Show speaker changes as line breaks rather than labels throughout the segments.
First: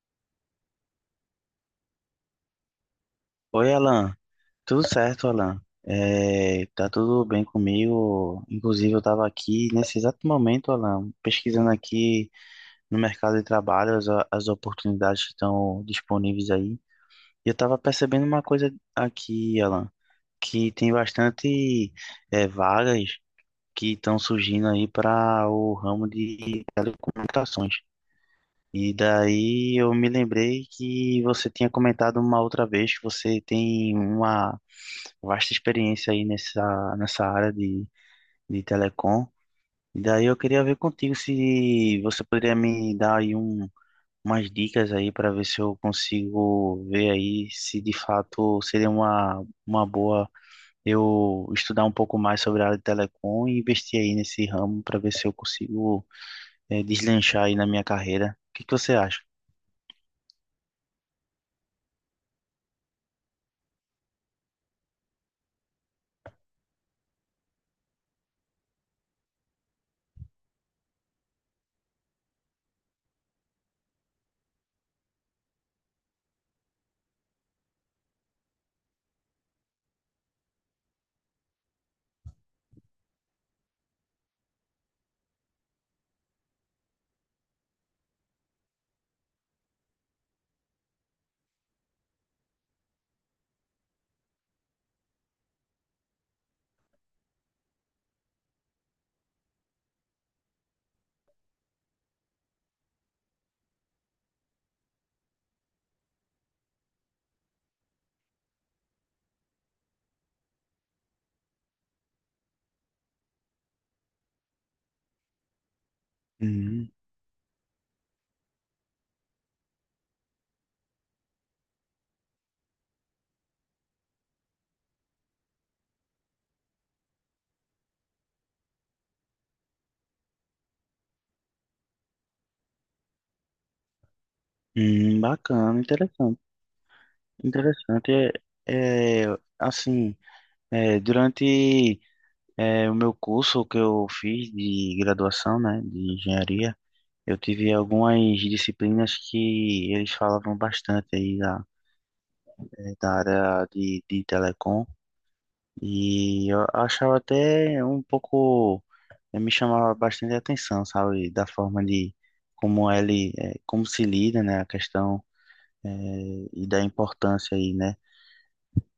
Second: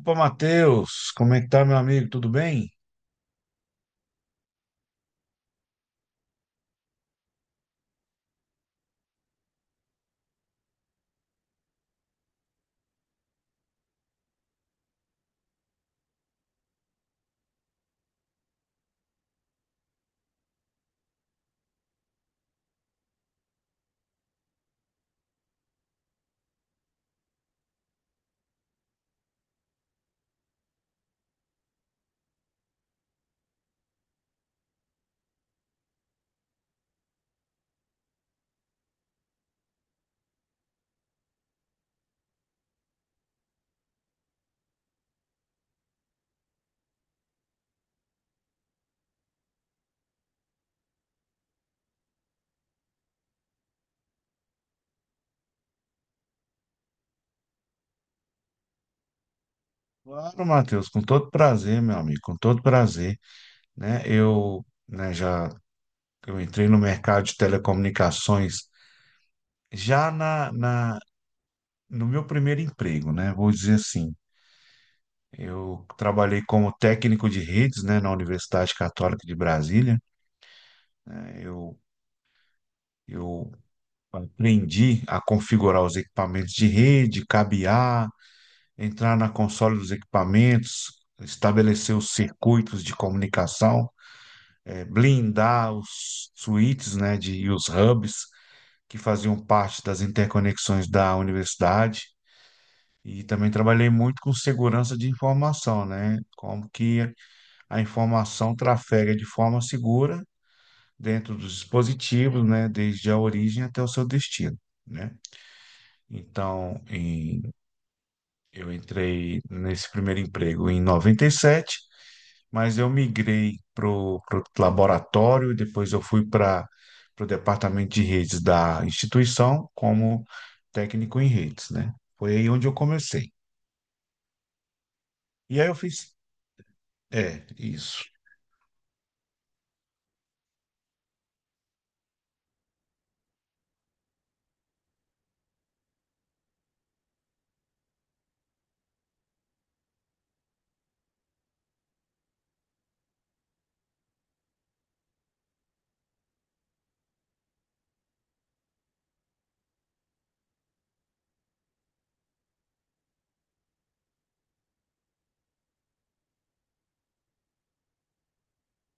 Opa, Matheus, como é que tá, meu amigo? Tudo bem?
Oi, Alan. Tudo certo, Alan? Tá tudo bem comigo. Inclusive, eu estava aqui nesse exato momento, Alan, pesquisando aqui no mercado de trabalho as oportunidades que estão disponíveis aí. E eu estava percebendo uma coisa aqui, Alan, que tem bastante vagas que estão surgindo aí para o ramo de telecomunicações. E daí eu me lembrei que você tinha comentado uma outra vez que você tem uma vasta experiência aí nessa área de telecom. E daí eu queria ver contigo se você poderia me dar aí umas dicas aí para ver se eu consigo ver aí se de fato seria uma boa eu estudar um pouco mais sobre a área de telecom e investir aí nesse ramo para ver se eu consigo deslanchar aí na minha carreira. O que que você acha?
Claro, Matheus, com todo prazer, meu amigo, com todo prazer, né? Eu, né, já eu entrei no mercado de telecomunicações já na, na no meu primeiro emprego, né? Vou dizer assim, eu trabalhei como técnico de redes, né, na Universidade Católica de Brasília, né? Eu aprendi a configurar os equipamentos de rede, cabear entrar na console dos equipamentos, estabelecer os circuitos de comunicação, blindar os switches, né, de, e os hubs que faziam parte das interconexões da universidade. E também trabalhei muito com segurança de informação, né? Como que a informação trafega de forma segura dentro dos dispositivos, né? Desde a origem até o seu destino, né? Então,
Hum,
em- eu entrei nesse primeiro emprego em noventa e sete, mas eu migrei para o laboratório, depois eu fui para o departamento de redes da instituição como técnico em redes, né? Foi aí onde eu comecei. E aí eu
bacana,
fiz,
interessante.
é, isso,
Interessante. É, é, assim, é, durante o meu curso que eu fiz de graduação, né, de engenharia, eu tive algumas disciplinas que eles falavam bastante aí da, da área de telecom e eu achava até um pouco, me chamava bastante atenção, sabe, da forma de como ele, como se lida, né, a questão e da importância aí, né.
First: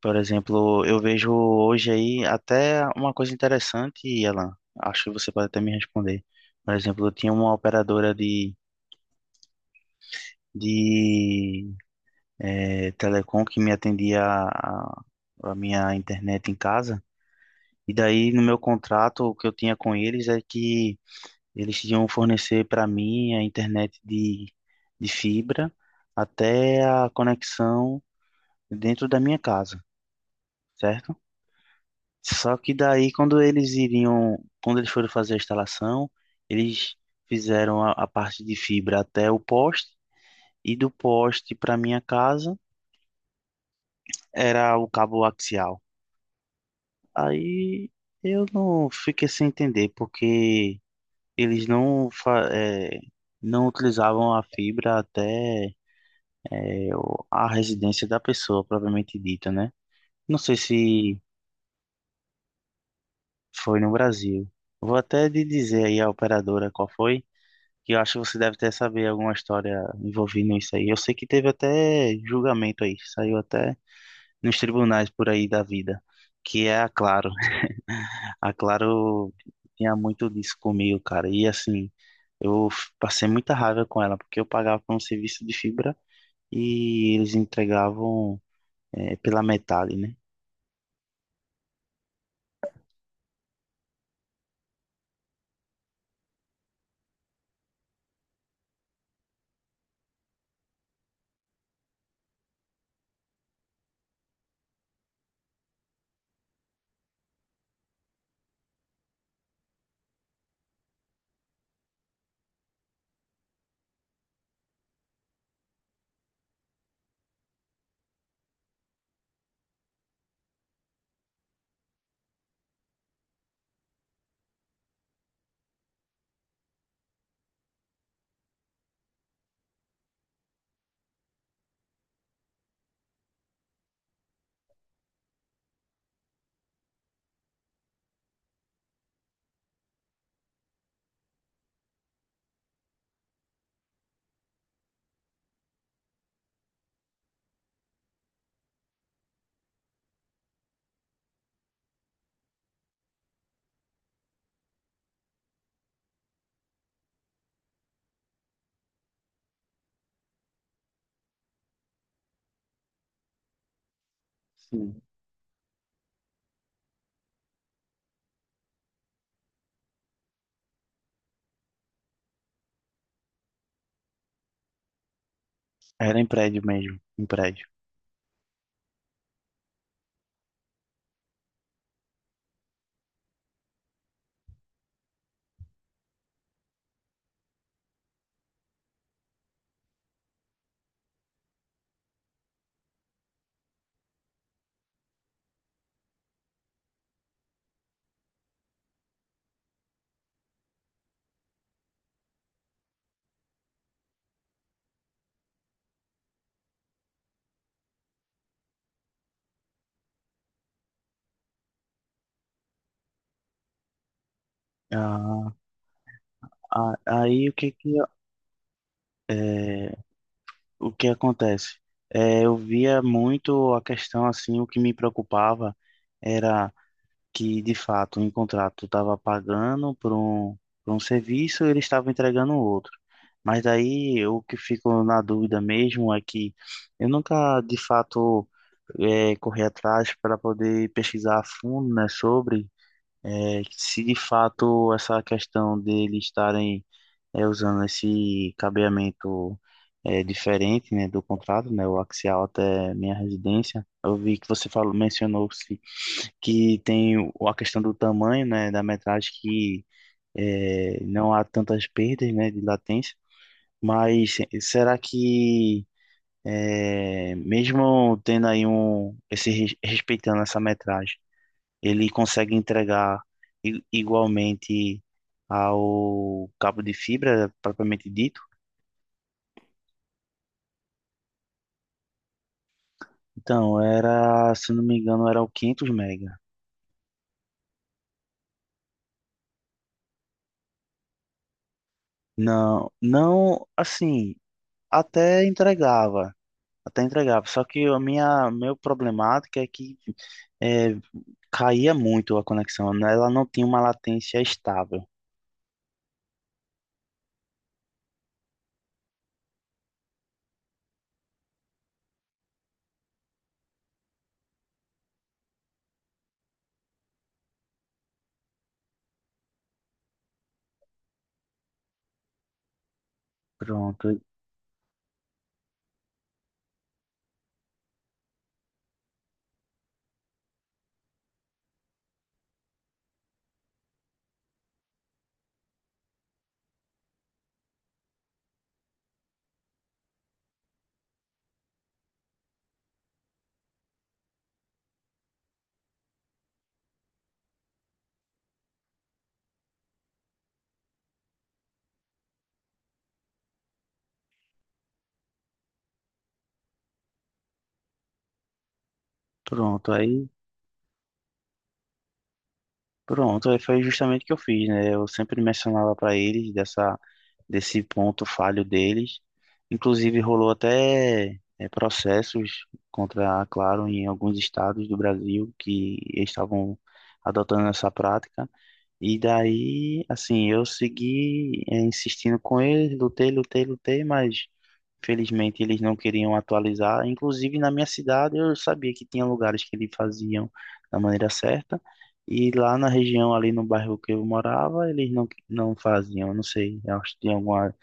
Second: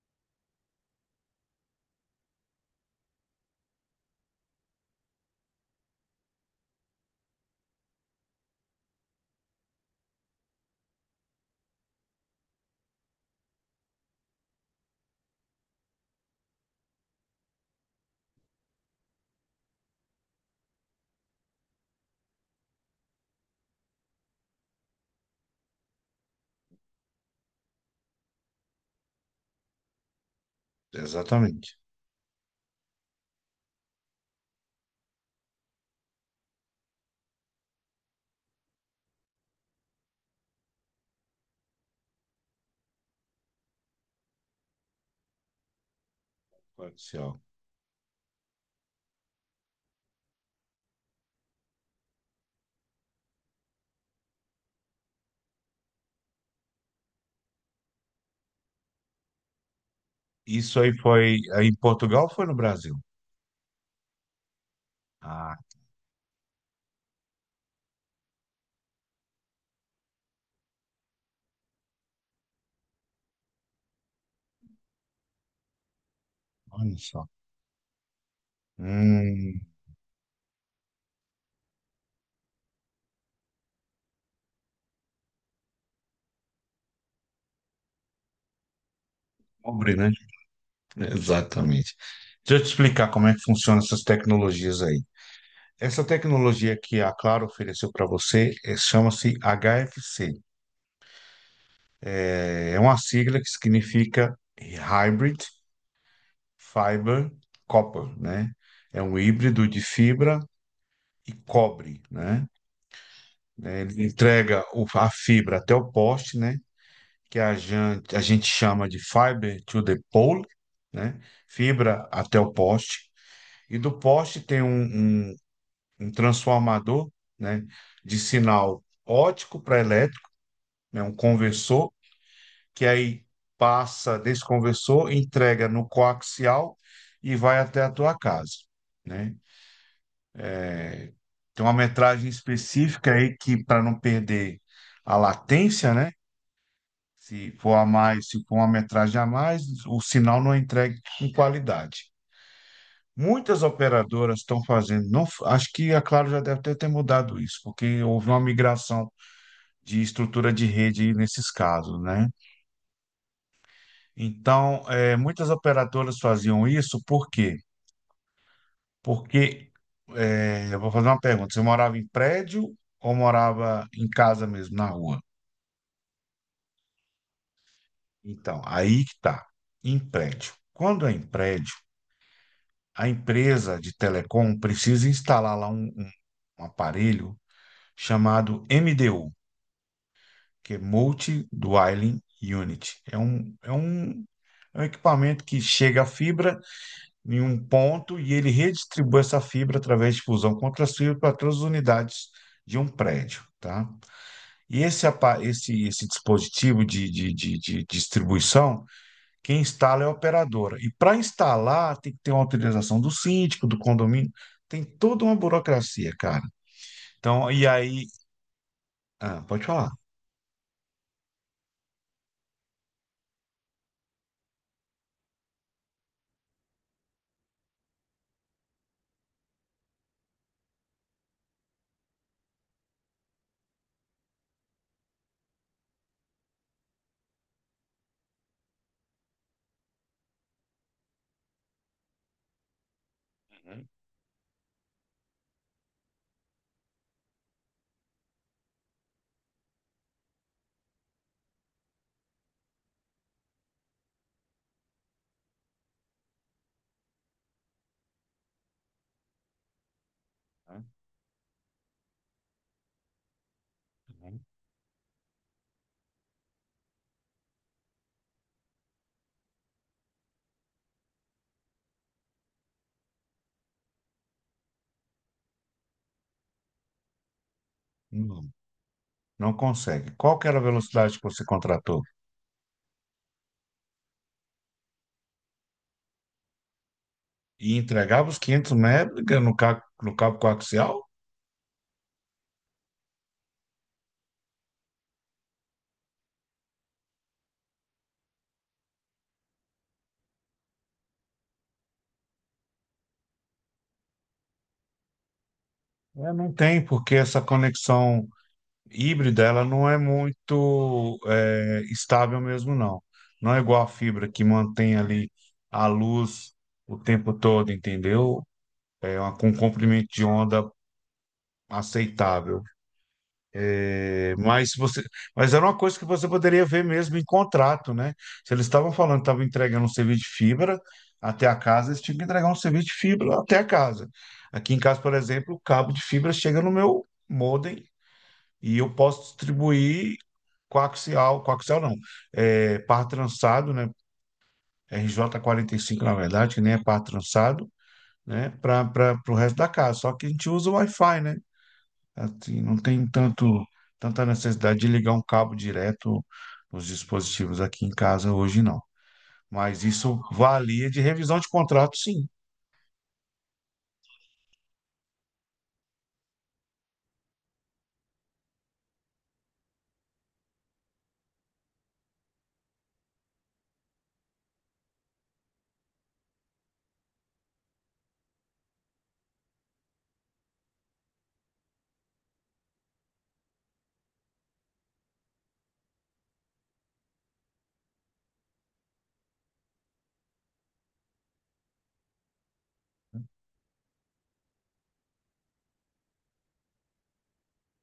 Por exemplo, eu vejo hoje aí até uma coisa interessante, Alan. Acho que você pode até me responder. Por exemplo, eu tinha uma operadora de telecom que me atendia a minha internet em casa. E daí, no meu contrato, o que eu tinha com eles é que eles iam fornecer para mim a internet de fibra até a conexão dentro da minha casa, certo?
exatamente.
Só que daí, quando quando eles foram fazer a instalação, eles fizeram a parte de fibra até o poste e do poste para minha casa era o cabo axial.
Comercial.
Aí eu não fiquei sem entender porque eles não utilizavam a fibra até a residência da pessoa, propriamente dita, né? Não sei
Isso aí
se
foi aí em Portugal ou foi no Brasil?
foi no Brasil. Vou até de
Ah,
dizer aí a operadora qual foi. Que eu acho que você deve até saber alguma história envolvendo isso aí. Eu sei que teve até julgamento aí, saiu até nos tribunais por aí da vida, que é a
olha só.
Claro. A Claro
Hum,
tinha muito disso comigo, cara. E assim, passei muita raiva com ela, porque eu pagava por um serviço de fibra e eles entregavam pela
pobre,
metade,
né?
né?
Exatamente. Deixa eu te explicar como é que funcionam essas tecnologias aí. Essa tecnologia que a Claro ofereceu para você chama-se HFC. É uma sigla que significa Hybrid Fiber Copper, né? É um híbrido de fibra e cobre, né? Ele entrega a fibra até o poste, né? Que a gente chama de fiber to the pole, né? Fibra até o poste. E do poste tem um transformador, né? De sinal óptico para elétrico, né? Um conversor que aí passa, desconversou, entrega no coaxial e vai até a tua casa, né? Tem uma metragem específica aí que para não perder a latência, né? Se for a mais, se for uma metragem a mais, o sinal não é entregue com qualidade. Muitas operadoras estão fazendo, não, acho que a Claro já deve ter mudado isso, porque houve uma migração de estrutura de rede nesses casos, né? Então,
Sim.
muitas operadoras faziam isso porque Porque, é, eu vou fazer uma pergunta. Você morava em prédio ou morava em casa mesmo, na rua?
Era em prédio mesmo, em prédio.
Então, aí que tá. Em prédio. Quando é em prédio, a empresa de telecom precisa instalar lá um aparelho chamado MDU, que é Multi Dwelling Unit. É um equipamento que chega a fibra em um ponto e ele redistribui essa fibra através de fusão contra as fibras para todas as unidades de um prédio, tá? E esse dispositivo de distribuição, quem instala é a operadora. E para instalar, tem que ter uma autorização do síndico, do condomínio, tem toda uma
Ah,
burocracia, cara.
a- aí
Então,
o
e
que que...
aí.
eu-
Ah, pode falar.
é, O que acontece? Eu via muito a questão assim, o que me preocupava era que, de fato, em contrato estava pagando por por um serviço e ele estava entregando outro. Mas daí o que fico na dúvida mesmo é que eu nunca, de fato, corri atrás para poder pesquisar a fundo, né, sobre
Uhum,
se de fato essa questão deles estarem usando esse cabeamento diferente, né, do contrato, né, o axial até minha residência. Eu vi que você falou, mencionou-se que tem a questão do tamanho, né, da metragem que
uhum,
não há tantas perdas, né, de latência. Mas
uhum.
será que mesmo tendo aí um respeitando essa metragem, ele consegue entregar igualmente ao cabo de fibra propriamente dito?
Não, não consegue. Qual que era a velocidade que você contratou?
Então, era, se não me engano, era o 500 mega.
E entregava os 500 mega no cabo coaxial?
Não, não, assim, até entregava, até entregava. Só que meu problemática é que é, caía muito a conexão, né? Ela não tinha uma latência estável.
É, não tem, porque essa conexão híbrida, ela não é muito estável mesmo, não. Não é igual a fibra que mantém ali a luz o tempo todo, entendeu? É uma, com um comprimento de onda aceitável.
Pronto,
É, mas você, mas era uma coisa que você poderia ver mesmo em contrato, né? Se eles estavam falando, que estavam entregando um serviço de fibra até a casa, eles tinham que entregar um serviço de fibra até a casa. Aqui em casa, por exemplo, o cabo de fibra chega no meu modem e eu posso distribuir coaxial, coaxial não, par trançado, né? RJ5 na verdade, que nem é par trançado, né? Para o resto da casa. Só que a gente usa o Wi-Fi, né? Assim, não tem tanta necessidade de ligar um cabo direto nos dispositivos aqui em casa hoje, não. Mas
pronto,
isso
aí,
valia de revisão de contrato, sim.
Pronto, aí foi justamente o que eu fiz, né? Eu sempre mencionava para eles dessa desse ponto falho deles. Inclusive, rolou até processos contra a Claro em alguns estados do Brasil que estavam adotando essa prática. E daí, assim, eu segui insistindo com eles, lutei, lutei, lutei, mas felizmente eles não queriam atualizar. Inclusive na minha cidade eu sabia que tinha lugares que eles faziam da maneira certa, e lá na região, ali no bairro que eu morava, eles não faziam. Eu não sei, eu acho que tinha alguma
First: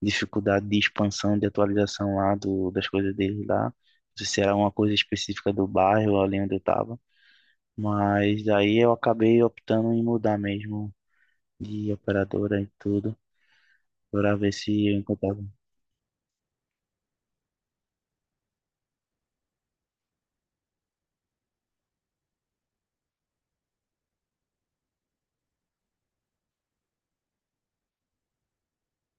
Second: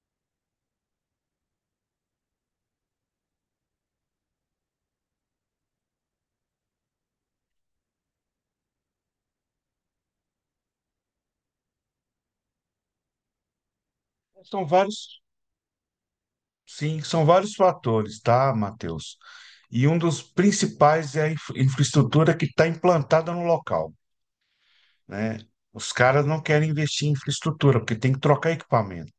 dificuldade de expansão, de atualização lá das coisas deles lá. Não sei se era uma coisa específica do bairro ali onde eu estava. Mas aí eu acabei optando em mudar mesmo de operadora e tudo, para ver
São
se eu
vários,
encontrava.
Sim, são vários fatores, tá, Matheus? E um dos principais é a infraestrutura que está implantada no local, né? Os caras não querem investir em infraestrutura, porque tem que trocar equipamento.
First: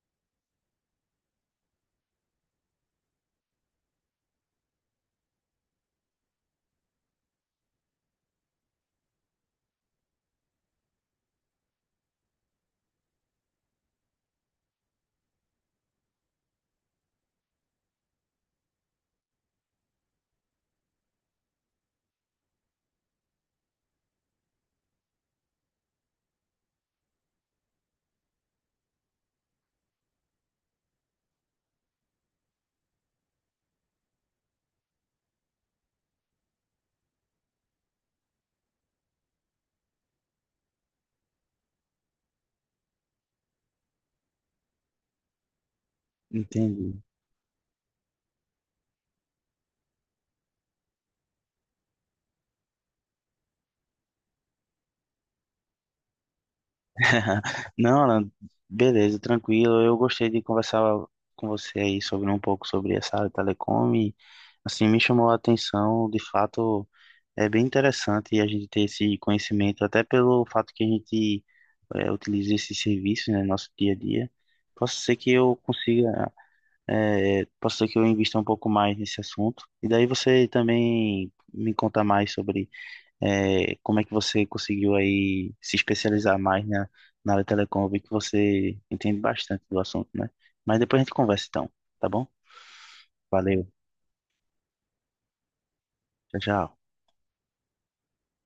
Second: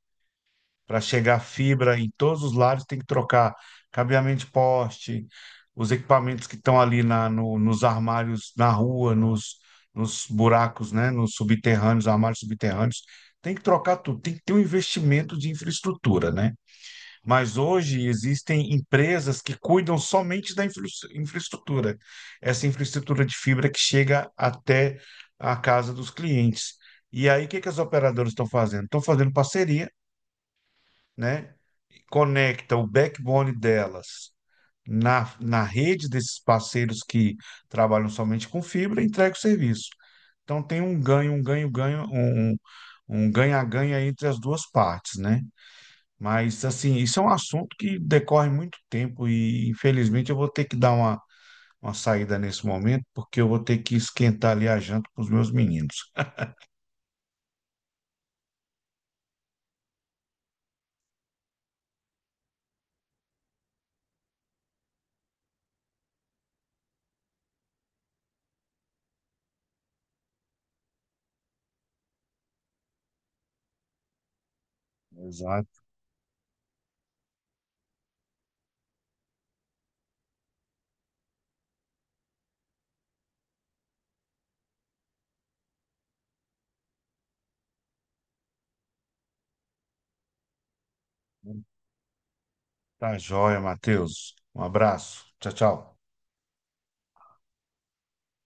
Para chegar fibra em todos os lados, tem que trocar cabeamento de poste, os equipamentos que estão ali na, no- nos armários na rua, nos buracos, né? Nos subterrâneos, armários subterrâneos. Tem que trocar tudo, tem que ter um investimento de infraestrutura, né? Mas hoje existem empresas que cuidam somente da infraestrutura, essa infraestrutura de fibra que chega até a casa dos clientes. E aí, o que que as operadoras estão fazendo? Estão fazendo parceria, né? Conecta o backbone delas na rede desses parceiros que trabalham somente com fibra e entrega o serviço. Então, tem um ganho, ganho, um, um um ganha-ganha entre as duas partes, né? Mas,
Entendi.
assim, isso é um assunto que decorre muito tempo e, infelizmente, eu vou ter que dar uma saída nesse momento, porque eu vou ter que esquentar ali a janta para os meus meninos.
Não, Alan, beleza, tranquilo. Eu gostei de conversar com você aí sobre um pouco sobre essa área de telecom e, assim, me chamou a atenção. De fato, é bem interessante a gente ter esse conhecimento, até pelo fato que a gente utiliza esses serviços, né, no nosso dia a dia. Posso ser que eu
Exato.
consiga, posso ser que eu invista um pouco mais nesse assunto. E daí você também me conta mais sobre como é que você conseguiu aí se especializar mais na área telecom? Eu vi que você entende bastante do assunto, né? Mas depois a gente conversa então, tá bom?
Tá joia,
Valeu,
Matheus. Um abraço. Tchau, tchau.
tchau, tchau.